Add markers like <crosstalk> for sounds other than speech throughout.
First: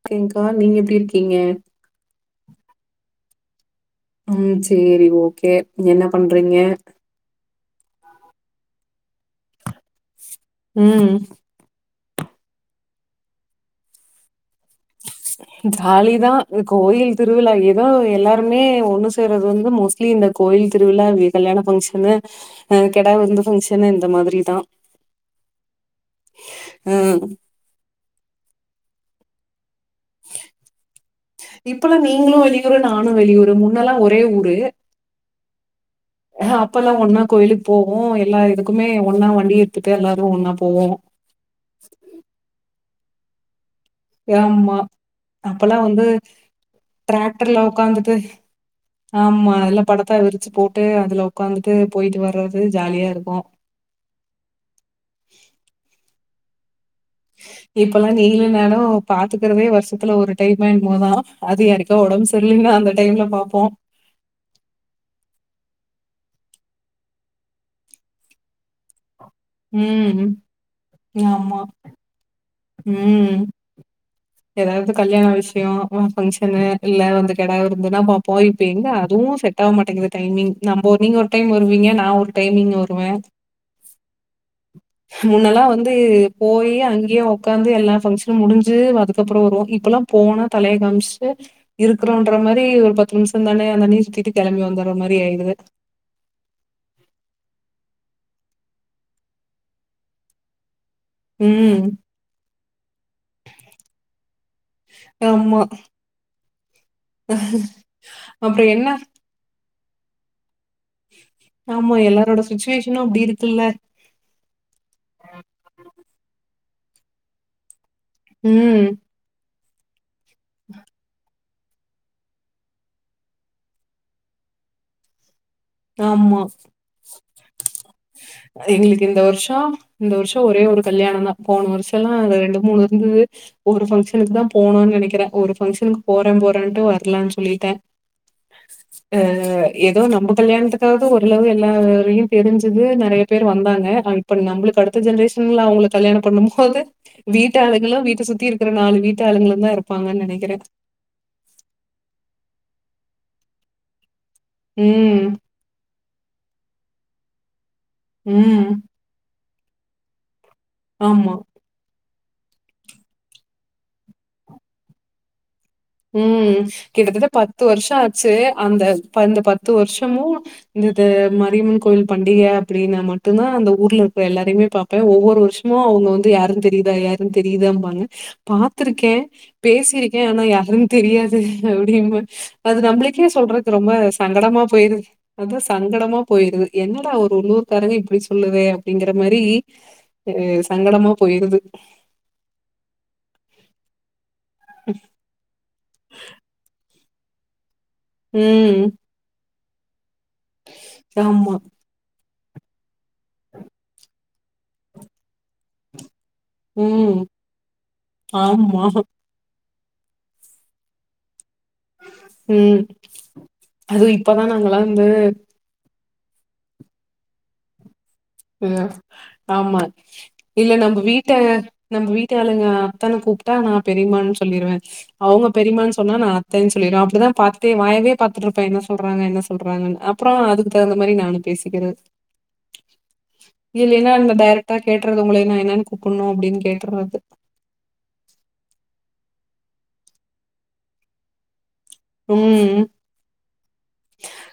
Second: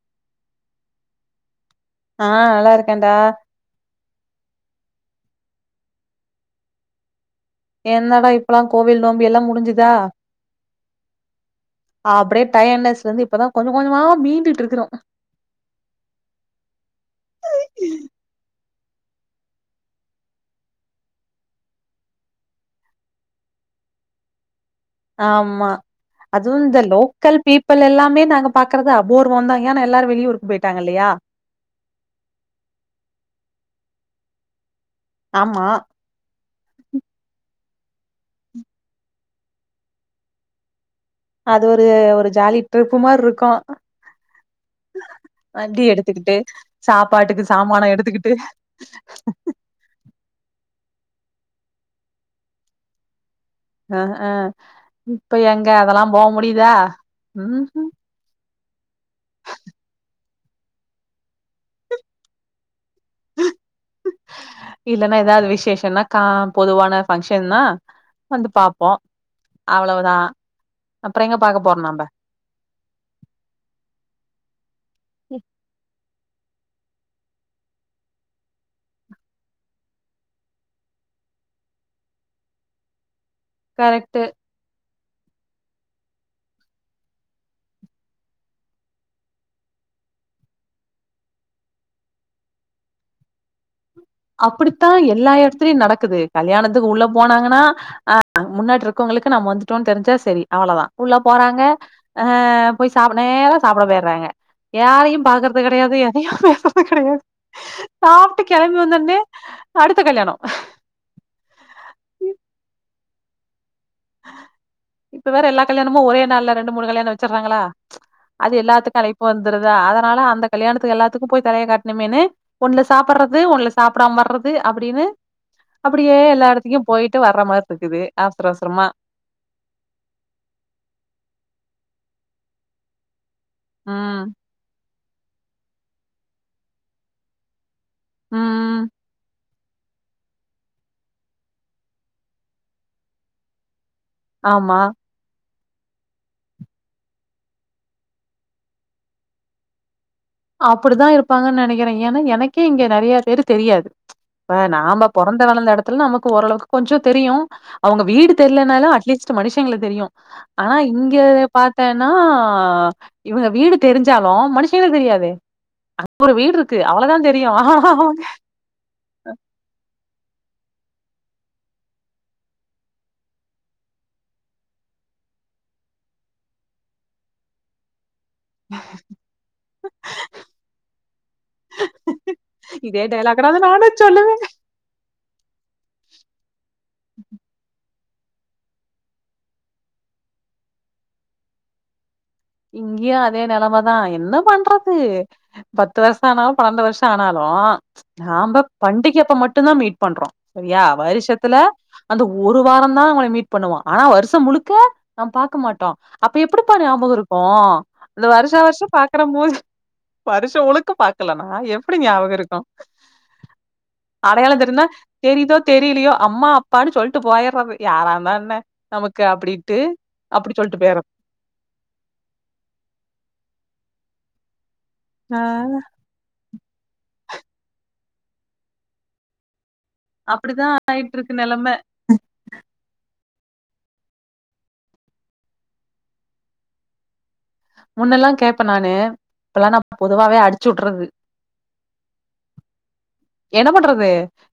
ஓகேங்க்கா நீங்க எப்டி இருக்கீங்க ஆ நல்லா இருக்கன்டா ம் செரி ஓகே நீங்க என்ன பண்றீங்க என்னடா இப்லா கோவில் நோம்பி எல்லா முடிஞ்சுதா ம் அப்டியே டயட்னஸ்ல இருந்து இப்பதா கொஞ்ச கொஞ்சமா மீண்டுட் இருக்கறோ ஜாலிதா கோயில் திருவிழா ஏதோ எல்லாருமே ஒண்ணு சேரதது வந்து மோஸ் வீக்லி௱இந்த கோயில் திருவிழா கல்யாண ஃபங்க்ஷனு கெடா விருந்து பங்க்ஷனு இந்த மாதிரி தா ஆமா அதுவு இந்த ம். லோக்கல் பீப் இப்பல்ல எல்லாமே நாங்க பாக்குறதா அபோர்வந்தா ஏன்னா எல்லாரு வெளி ஊருக்கு போயிட்டாங்க இல்லையா இப்பல்லா நீங்ளு வெளியூரு நானு வெளியூரு முன்னல்லா ஒரே ஊரு ஆமா அ அ அப்பல்லா ஒன்னா கோயிலுக் போவோ எல்லா இதுக்குமே ஒன்னா வண்டி எடுத்துட்டு எல்லாரு ஒன்னா போவோ அது ஒரு ஒரு ஜாலி ட்ரிப்பு மார்ருக்கு ஆமா அப்பல்லா வந்து எடுத்துக்கிட்டு சாப்பாட்டுக்கு டிராக்டர்ல சாமான உக்காந்துட்டு எடுத்துக்கிட்டு ஆமா அதல்லா படத்தா விரிச்சு போட்டு அதுல உக்காந்துட்டு போயிட்டு வர்றது ஜாலியா இருக்கு அ அ இப்ப எங்க அதல்லா போ முடிதா இப்பல்லா நீலு நானு பாத்துக்கிறதே வருஷத்துல ஒரு டைமு என்மோ தா அது யாருகோ உடம்பு சரிலின்னா அந்த டைம்ல பாப்போ இல்ன்னா ஏதாவது விசேஷஷனா கா பொதுவான பங்க்ஷன்னா வந்து பாப்போ அவ்ளோவுதா ம். அப்பற எங்க ஆமா. பாக்க போறோ நம்ம ம் ஏதாவது கல்யாண விஷ்யோ ஒரு ஃபங்க்ஷனு இல்ல வந்து கெடா விருந்துன்னா போய் இப்ப எங்க அதுவு செட் செட்டாவ மாட்டேங்குது டைமிங் நம்ம நீங்க ஒரு டைம் வருவீங்க நா ஒரு டைமிங் வருவ கரெக்ட்டு முன்னல்லா வந்து போயி அங்கேயே உட்காந்து எல்லா பங்க்ஷனு முடிஞ்சு அதுக்கப்பற வருவோ இப்பல்லா போன தலைய காம்ச்ட்டு இருக்றோன்ற மாரி ஒரு பத்து நிம்ஷோ தான அந்த நீர் சுத்தி அப்டித்தா எல்லா இடத்துலயு நடக்குது கல்யாணத்துக்கு உள்ள போனாங்கன்னா அ முன்னாட் இருக்கவுங்களுக்கு நம்ம வந்துட்டோன் தெரிஞ்சா செரி அவ்வளதா உள்ள போறாங்க ம். அ போய் சாப்ப நேரா சாப்ட போயிட்றாங்க யாரையு ஆமா. பாக்கறது கடையாது எதையு பேசுறது கடையாது சாப்ட்டு அப்புறம் கெளம்பி என்ன வந்த டு அடுத்த கல்யாணோ ஆமா எல்லாரோட சுச்சுவேஷனு அப்டி இருக்குல்ல இப்ப வேற எல்லா கல்யாணமு ஒரே நாள்ல ரெண்டு மூணு கல்யாணம் வச்சர்றாங்ளா அது ம். எல்லாத்துக்கு அழைப்பு வந்துருதா அதனால அந்த கல்யாணத்துக்கு எல்லாத்துக்கு போய் தனியா காட்ணுமேன்னு ஒண்ணுல சாப்பட்றது ஒண்ணு சாப்டாம வர்றது அப்டின்னு அப்டியே ஆமா. எல்லா இடத்துக்கு போயிட்டு வர்ற மார் இருக்குது ஆவுஸ்ர அவுஸ்ரமா எங்களுக்கு இந்த வர்ஷோ இந்த வர்ஷோ ஒரே ஒரு கல்யாணந்தா போன வர்ஷலா ரெண்டு மூணு இருந்துது ஒரு ம் ஃபங்க்ஷனுக்கு தா போனோன் நனைக்கிற ஒரு பங்க்ஷனுக்கு போற போறான்ட்டு வர்லன் சொல்லிட்ட ம் அ ஏதோ நம்ப கல்யாணத்துக்காது ஓரளவு எல்லாரையு தெரிஞ்சது நறைய பேர் வந்தாங்க இப்ப ஆமா. நம்மளுக்கு அடுத்த ஜென்ரேஷ் ங்ள அவுங்கள கல்யாணம் பண்ணும் போது வீட்டு ஆளுங்களு வீட்ட சுத்தி இருக்கிற நாலு வீட்டு ஆளுங்களு தா இருப்பாங்கன் நனைக் அப்டித்தா இருப்பாங்கன் நனைக்கிற ஏன்னா எனக்கே இங்க நெறைய பேரு தெரியாது இப்ப நாம ம் பொறந்த வளர்ந்த எடத்துல நமக்கு ஓரளவுக்கு கொஞ்சோ தெரியு அவங்க வீடு ம் தெரியிலனாலு அட்லீஸ்ட் ச மனுஷங்கல தெரியு ஆனா இங்க ஆமா பாத்தேன்னா இவுங்க வீடு தெரிஞ்சாலு மனுஷங்களுக்கு தெரியாது அங்க ஒரு வீடு ம். இருக்கு அவ்ளோதா கிட்டத்தட்ட தெரியு வருஷம் ஆச்சு. அந்த பந்த பத்து வருஷமும் இந்தது மாரியம்மன் கோயில் பண்டிகை அப்படினா மட்டுந்தான் அந்த ஊர்ல இருக்கற எல்லாரையுமே பா இப்ப ஒவ்வொரு வருஷமும் அவுங்க வந்து யாரும் தெரியுதா யாரும் தெரியுதான்பாங்க துருக்கே பேசிருக்கே ஆனா யாரு அதும் தெரியாது அப்டின்னு அது இதே நம்பளுக்கே டயலாக் நானும் சொல்றக் ரொம்ப சொல்லுவேன். சங்கடமா போயிருது அதா சங்கடமா போயிருது என்னடா அவ ஒரு உள்ளூர்கக்காரங்க இப்பிடி சொ சொல்லுவே அப்பிடிங்கிற மாரி அ சங்கடமா போயிருது இங்குயு அதே நெலமதா என்ன பண்றது பத்து வர்ஷோ ஆனாலு பன்னெண்டு வருஷோ ஆனாலு நாம்ப ம். பண்டிகை அப்ப மட்டுநாதா மீட் பண்றோ சரியா ஆமா. வருஷத்துல அந்த ஒரு வார தா அவங்கள மீட் பண்ணுவோ ஆனா வருஷோ முழுக்க நம் பாக்க மாட்டோ அப்ப எப்படிப்பா ஞாபகம் ம். இருக்கு கோ இந்தந்த வருஷா ஆமா. வருஷோ பாக்கற மூஞ்சி வருஷோ முழுக்க பாக்கலன்னா எப் எப்டி ஞாபகோ இருக்கு ம். அதுவும் இப்பதான் அடையாளோ நாங்கல்லாம் தெரினா வந்து தெரிதோ தெரியிலையோ அம்மா அப்பான்னு சொல்லிட்டு போயிட்றது யாராவத் மான்ன ம், நமக்கு அப்பிடின்னு அப்புடி சொல்லிட்டு பேயிர்ற த நம்ம வீட்டு ஆளுங்க அத்தானு கூப்ட்டா நா பெரியமான்னு சொல்லிருவே ஆ அவுங்க பெரியமான் சொல் சொன்னா நா அத்தைன் சொல்லிடுவே அப்படிதா இப்பத்தையே வாயவே பாத்துட்டு இருப்பே என்ன சொல்றாங்க என்ன சொல்றாங்கன்னு அப் அப்புறோ அப்டிதா அதுக்கு தகுந்த மாரி நானு ஆயிட்ருக்கு நெலம பேசிக்கிறது இல்லைன்னா இந்த டேரெக்டா கேட்டுறது மூலியம்மா என்னன்னு கூப்புட்ணு அப்படின்னு கேட்டுறது முன்னெல்லா கேட்பே நானு இப்பல்லா நம்ம பொதுவாவே அடிச்சு உட்றது ம் என்ன பண்றது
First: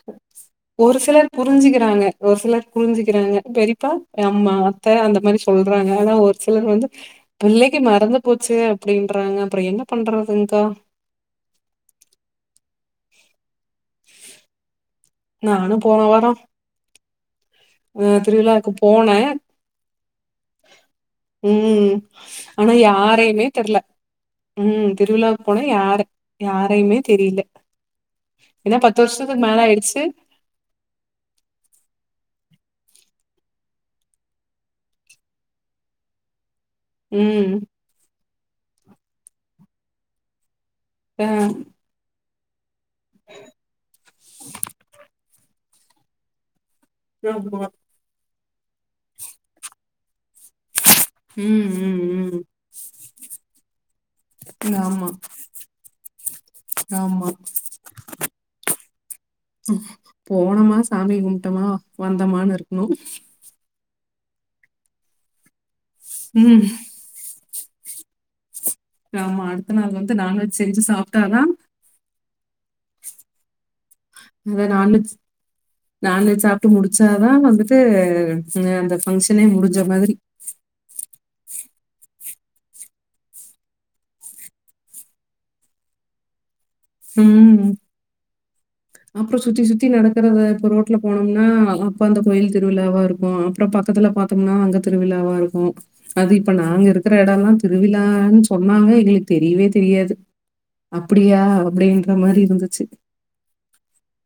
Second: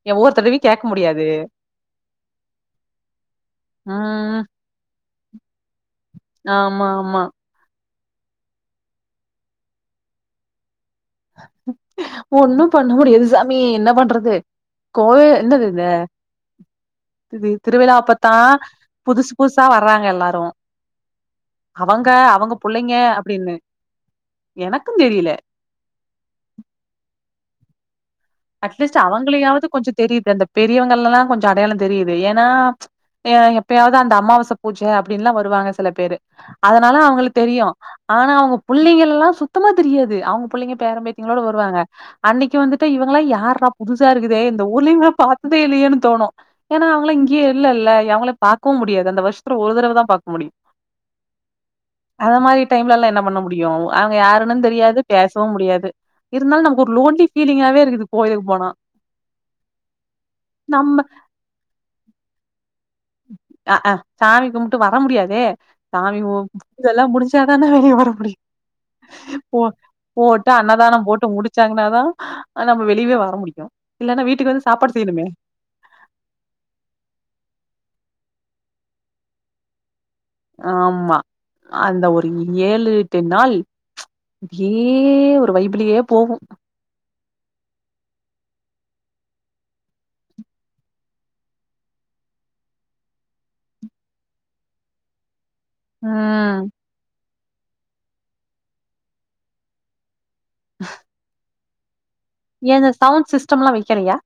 எ ஒவ்வொரு தடவையு கேக்க ஒரு முடியாது சிலர் புரிஞ்சுக்கிறாங்க ஒரு சிலர் புரிஞ்சுக்கிறாங்க பெரிப் அப்பா ம் எங்கம்மா அத்த அந்த மாதிரி சொல்றாங்க ஆனா ஒரு சிலர் ஆமா வந்து ஆமா புள்ளைங்க மறந்து போச்சு அப்படின்றாங்க அப்புறோ என்ன பண்றதுங்தா ஒண்ணு பண்ண முடியாது சாமி என்ன பண்றது கோவில் என்னது நானும் இது போன வாரம் இத் அ திருவிழாப்பத்தா திருவிழாவுக்கு போனே புதுசு புதுசா வர்றாங்க எல்லாரு ம் அவங்க அவங்க ஆனா புள்ளைங்க யாரையுமே அப்டின்னு தெர்ல ம் எனக்கு திருவிழா தெரியல போன யா யாரையுமே தெரில ஏன்னா அட்லீஸ்ட் பத்து வருஷத்துக்கு மேல அவங்களையாவது கொஞ்சோ ஆயிடுச்சு தெரியுது அந்த பெரியவங்கலெல்லா கொஞ்சோ அடையாளோ தெரியுது ஏன்னா அ எப்பயாவது அந்த அமாவாசை பூஜை அப்படின்னுல்லா வருவாங்க சில பேரு அதனால அவங்கள ம் தெரியு ஆனா அவங்க புள்ளைங்க எல்லா சுத்தமா தெரியாது அவங் புள்ளைஙக் பேர அ பேத்துயுட வருவாங்க அன்னைக்கியு வந்து இவங்கள யார்டா புதுசாருக்குதே இந்த ஊர்லயே இவுங்க பாத் <unintelligible> இல்லையன்னு தோணு ஏன்னா அவங்களா இங்கேய ஆமா இல்லல்ல அவங்கள பாக்கவு முடியாது அந்த வருஷ்த்துல ஒரு தடவ தா பாக் முடியு ம் ம் அத ம் மாரி டைம்லெல்லா என்ன பண்ண முடியு அவங்க யாருன்னு தெரியாது ஆமா பேசவு முடியாது இருந்தாலு நமக்கு ஒரு ஆமா லோன்ட்லிக் ஃபீலிங்காவே இருக்குது கோயிலுக்கு போனா நம்ம மா வந்தமான்னு இருக்கணு அ ஹா சாமி கும்புட்டு வர முடியாதே சாமி கும் ம் இதுவெல்லா முடிஞ்சு <unintelligible> ஆமா அடுத்த நாள் வந்து பூ போட்டு நான்வெஜ் செஞ்சு அன்னதானோ போட்டு சாப்ட்டாதா முடிச்சாங்கன்னா தா நம்ம வெளியே வர முடியு இல்லனா வீட்டுக்கு அத வந்து சாப்பாடு நான்வெஜ் செய்யணுமே நான்வெஜ் சாப்புட்டு முடிச்சாதா வந்துட்டு அந்த ஃபங்க்ஷனே முடிஞ்ச மாதிரி ஆமா அந்த ஒரு ஏழு எட்டு நாள் அப்டியே ஒரு வைப்லே போகு ம் அப்றோ சுத்தி சுத்தி நடக்குறது இப்ப ரோட்ல போனோம்னா அப்ப அந்த கோயில் திருவிழாவா இருக்கு‌ அப்றோ பக்கத்துல பா பாத்தம்னா அங்க திருவிழாவா இருக்கு அது இப்ப ம் நாங்க இருக்கிற இடல்லா திருவிழானு சொனாங்க எங்களுக்கு தெரிவே தெரியாது அப்டியா அப்டின்ற மாரி ஏ இருந்துச்சு. அந் சவுண்ட் சிஸ்டம்ல்லா வக்கிலையா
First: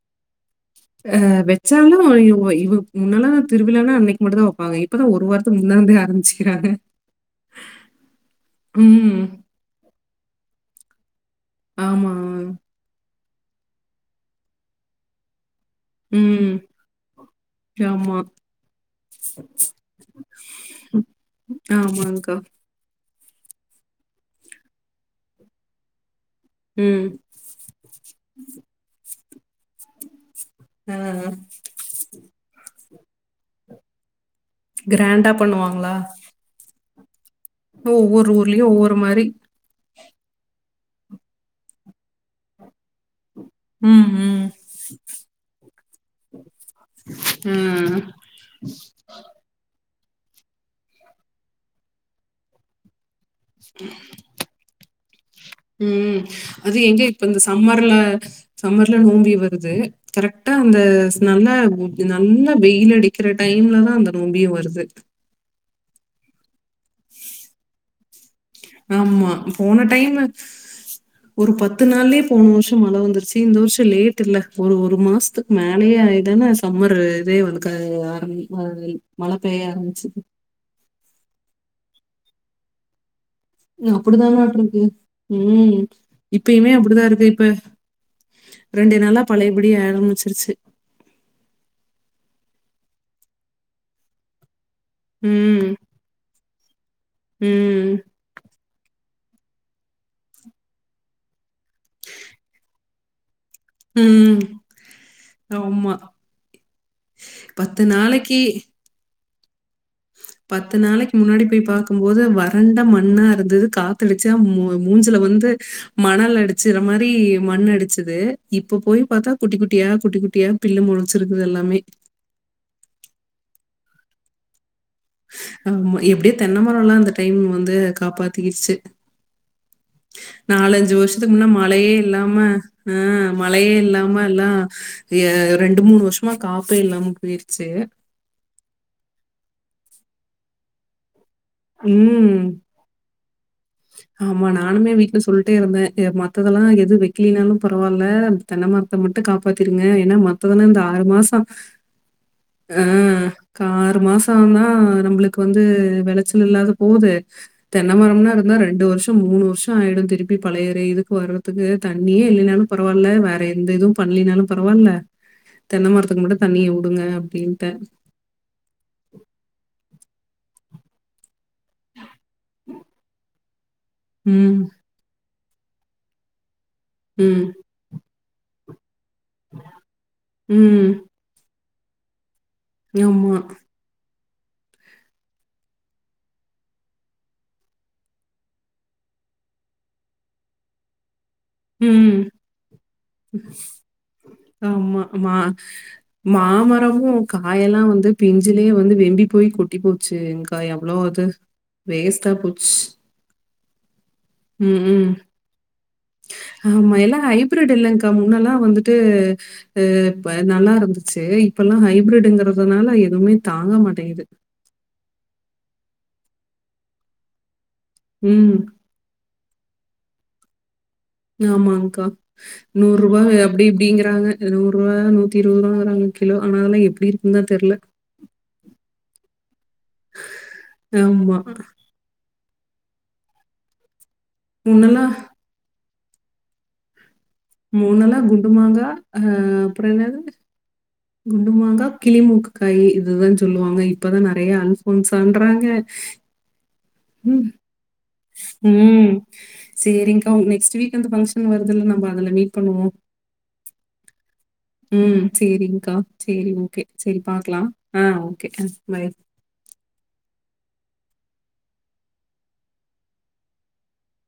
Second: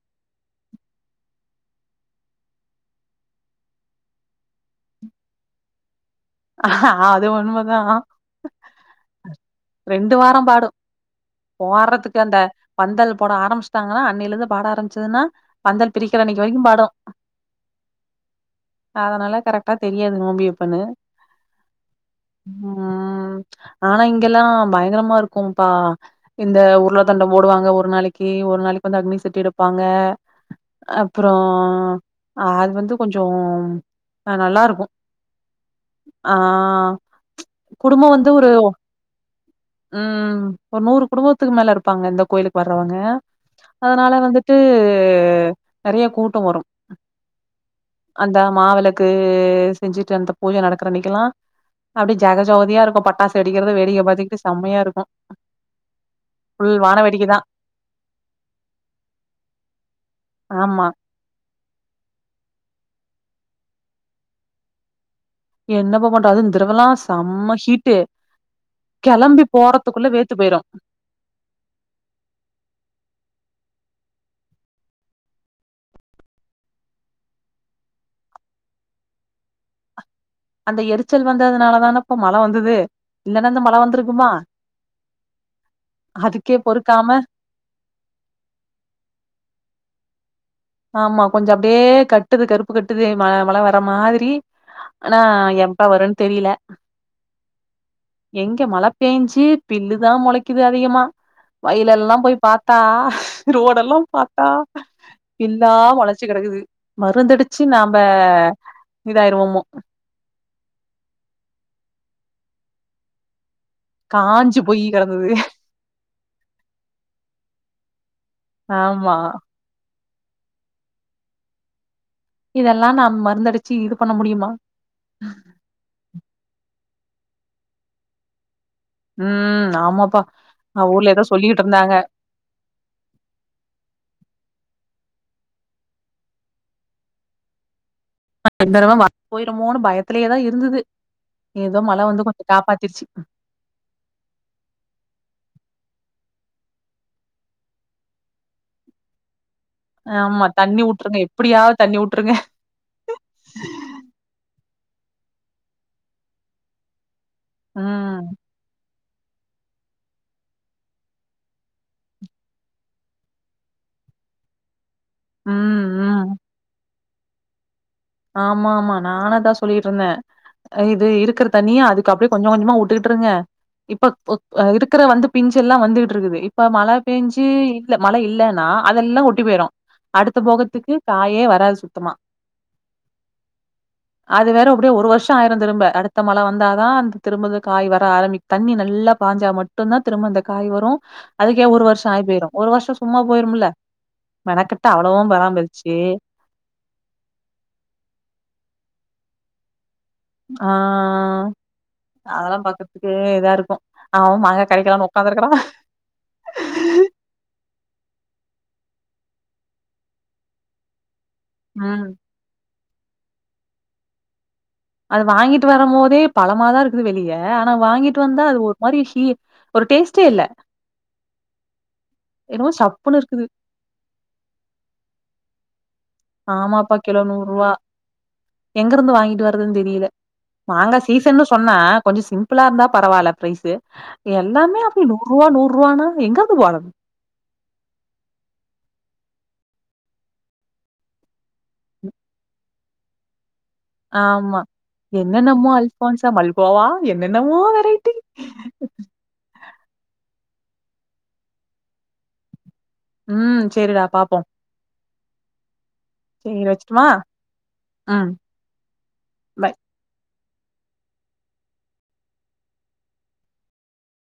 அ வச்சாலு இவ இவ முன்னால திருவிழானா அன்னைக்கு மட்டு தா வப்பாங்க இப் இப்பதா ஒரு வாரத்துக்கு முன்னாலே ஆரம்பிச்சி ஆ அது உண்மதா ம். ரெண்டு வார பாடு ஆமா. போட்றதுக்கு அந்த பந்தல் போட ஆரம்பச்சிடாங்ன்னா அன்னிலருந்து பாட ஆரம்பச்துன்னா பந்தல் பிரிக்கிற அன்னைக்கு ம். வரைக்கு பாடு ஆமா அதனால கரெக்டா தெரியாது நோம்பி எப்பனு ஆமாங்க்கா ம் ஆனா இங்கெல்லா பயங்கரமா இருக்குப்பா இந்த உருளா ம். தண்டம் ஓடுவாங்க ஒரு நாளைக்கு ஒரு நாளைக்கு வந்து அக்னி சட்டி எடுப்பாங்க ஆ. அப்றோ அது வந்து கொஞ்சம் நல்லா இருக்கு க்ராண்டா பண்ணுவாங்ளா ஆ குடும்போ ஒவ்வொரு வந்து ஒரு ஊர்லயு ஒவ்வொரு மாரி ம் ஒரு நூறு குடும்பத்துக்கு மேல இருப்பாங்க இந்த கோயிலுக்கு வறவங்க ம், அதனால ம். வந்துட்டு நெறைய கூட்ட வரு ஆ. அந்த மாவிளக்கு செஞ்சுட்டு அந்த பூஜ நடக்கிற அன்னைகுளா அப்டியே ஜெக ஜோதியா இருக்கு பட்டாசு வெடிக்கிறது வேடிக்கை பாத்துட்டு செம்மையா இருக்கு ம் அது ஃபுல் எங்க வான இப்ப வேடிக்கை இந்த தா சம்மர்ல சம்மர்ல நோம்பி வருது கரெக்டா அந்த ஆமா நல்ல நல்லா வெயில் அடிக்கிற டைம்ல தா அந்த நோம்பியே வருது என்னப்பா பண்ற அது இந்தரவலா செம்ம ஹிட்டு ஆமா. கிளம்பி போன போறதுக்குள்ள டைம் வேத்து போயிரு ஒரு பத்து நாள்லே போன வருஷ மழ வந்துருச்சு இந்த வருஷ லேட் இல்ல ஒரு ஒரு மாசத்துக் மேலேயே ஆய்தான சம்மர் இதே வந்து ஆர ஆ மழ பெய்ய ஆரம்பிச்சுது அந்த எரிச்சல் வந்ததுனால தானப்பா மழ வந்தது இல்லன்னா இந்த மழ வந்திருக்குமா அப்டிதானட்டுருக்கு ம் அதுக்கே இப்பயுமே அப்டிதா பொறுக்காம இருக்கு இப்ப ரெண்டு நாளா பழையபடி ஆரம்மிச்சிருச்சு ஆமா கொஞ்ச அப்டியே கட்டுது கருப்பு கட்டுது ம மழ வர மாதிரி ஆனா ம். எப்பா வரனு தெரில ம் எங்க மழ பேஞ்சு பில்லு தா முளைக்குது அதிகமா வயலெல்லா போய் பாத்தா ரோடெல்லா ம். பாத்தா புல்லா ஆமா. மொளச்சி கிடக்குது மருந்தடிச்சு நாப நாளைக்கு இதாயிருவோமோ பத்து நாளைக்கு முன்னாடி போய் பாக்குபோது வறண்ட மண்ணா இருந்தது கா தெளிச்சா காஞ்சு மு போய் மூஞ்சுல கெடந்தது வந்து மணல் அடிச்சுற மாரி மண் அடிச்சுது இப்ப போய் ஆமா பாத்தா குட்டி குட்டியா குட்டி குட்டியா பில்லு மொளச்சிறுக்து எல்லாமே இதெல்லா நா மருந்தடுச்சு இது பண்ண முடியுமா அ எப்டியோ தென்னைமரல்லா அந்த டைம் வந்து காப்பாத்திகிச்சு ம் ஆமாப்பா அ நாலஞ்சு ஊர்ல ஏதோ வருஷத்துக்கு முன்ன சொல்லிட்டு மழையே இருந்தாங்க இல்லாம அ மழையே இல்லாம எல்லா என் ரெண்டு மூணு வருஷமா காஃபே இல்லாம போயிருச்சு <unintelligible> போய்ருமோன்னு பயத்திலயேதா இருந்துது ஏதோ மழ வந்து ம். கொஞ்சோ காப்பாத்திருச்சு ஆமா நானுமே வீட்ல சொல்லிட்டே இருந்தேன் மத்ததெல்லா எது வெக்கலினாலும் பரவால்ல தென்ன மரோ அத மட்டு காப்பாத்திருங்க ஏனா ஆமா மத்ததல்லா இந்த தண்ணி ஆறு வுட்டுருங்க மாசோ எப்டியாவது தண்ணி வுட்டுருங்க அ கா ஆறு மாசந்தான் நம்பளுக்கு வந்து வெளைச்சல் இல்லாது போது தென்ன ம் மரம்னா இன்னு ரெண்டு வருஷோ மூணு வருஷோ ஆயிடு திருப்பி பழையற இரு இதுக்கு வர்றதுக்கு தண்ணியே இல்லைனாலு பரவால்ல வேற எந்த இதுவும் பண்லினாலும் பரவால்ல ம் தென்ன ம் மரத்துக்கு மட்டு தண்ணியைவுடுங்க அப்டின்ட்டு ஆமா ஆமா நானு அதா சொல்லிட்டு இருந்தன் இது இருக்கற தனியா அதுக்கு அப்டியே கொஞ்சோ கொஞ்சமா வுட்டுக்கிட்டு இருங்க இப்ப ம், இருக்கற வந்து பிஞ்செல்லா வந்துகிட்டு இருக்குது இப்ப மழ ம், பேஞ்சு இல்ல மழ இல்லன்னா அதெல்லா ட்டுபோயிரு அடுத்த ம். போகத்துக்கு காயே வராது சுத்தமா ஆமா அது வேற அப்டியே ஒரு வருஷோ ஆயிரும் திரும்ப அடுத்த மழை வந்தாதா அந்த திரும்பது காய் வர ஆரம்பி தண்ணி நல்லா பாஞ்சா மட்டுந்தான் திரும்ப அந்த காய் வரு அதுக்கே ஒரு வருஷோ ம். ஆயி போயிரு ஒரு வருஷோ சும்மா போயிருமல்ல மெனக்கெட்டு ஆமா. அவ்ளவும் மா பராமரிச்சு மாமரமும் காயெல்லா வந்து பிஞ்சிலயே வந்து வெம்பி போய் கொ கொட்டி போச்சு ஆ என்காய் அவ்ளோ அது வேஸ்ட்டா போச்சு க்கு இதா இருக்கு அவன் அவன் மாங்கா ம், கெடைக்கலன்னு ம். உக்காந்திருக்கறான் ஆமா எல்லா ஹைப்ரிட் இல்லங்க்கா முன்னல்லா வந்துட்டு அ இப்ப நல்லா இருந்துச்சு இப்பல்லா ம். ஹைப்ரிடுங்கறதுனால எதுமே தாங்க மாட்டீங்குது அத வாங்கிட்டு வரும்போதே பழமாதா இருக்குது வெளிய ஆனா வாங்கிட்டு வந்தா ம். அது ஒ மாரி ஷீ ஒரு டேஸ்ட்டே இல்ல ஆமாங்க்கா என்னமோ நூறு சப்புன்னு ரூபா இருக்குது. அப்டி இப்டிங்கறாங்க நூறு ரூபா நூத்தி இருவது ரூபாங்கறாங்க கிலோ ஆனா அதெல்லா எப்டி இருக்குன்தா தெர்ல எங்கிருந்து வாங்கிட்டு வர்றதுன்னு தெரில மாங்கா ஆமா. சீசன்னு சொன்னா கொஞ்சோ சிம் இப்பல்லா இருந்தா பரவால பிரைஸு எல்லாமே அப்டி முன்னெல்லாம் நூறு ரூபா நூறு ரூவான்னா எங்கிருந்து போறது மூணுல்லா குண்டு மாங்கா அ அப்பற என்னது குண்டு மாங்கா கிளிமூக்குக்காய் இதுதான் சொல்லுவாங்க இப்பதான் நெறையா ஆமா. அல்போன்ஸ்ன்றாங்க என்னென்னமோ அல்ஃபான்ஸா, மல்கோவா ம் என்னென்னமோ வெரைட்டி. ம் சேரி்ங்க்கா நெக்ஸ்ட் வீக் வந்து ஃபங்க்ஷன் வருதல்ல நம்ம அதுல மீட் பண்ணுவோ ம் சேரிடா பாப்போ ம் சேரி்ங்க்கா சேரி ஓகே வச்சுட்டுமா? சேரி பாக்கலா ஆ ம். Okay bye by.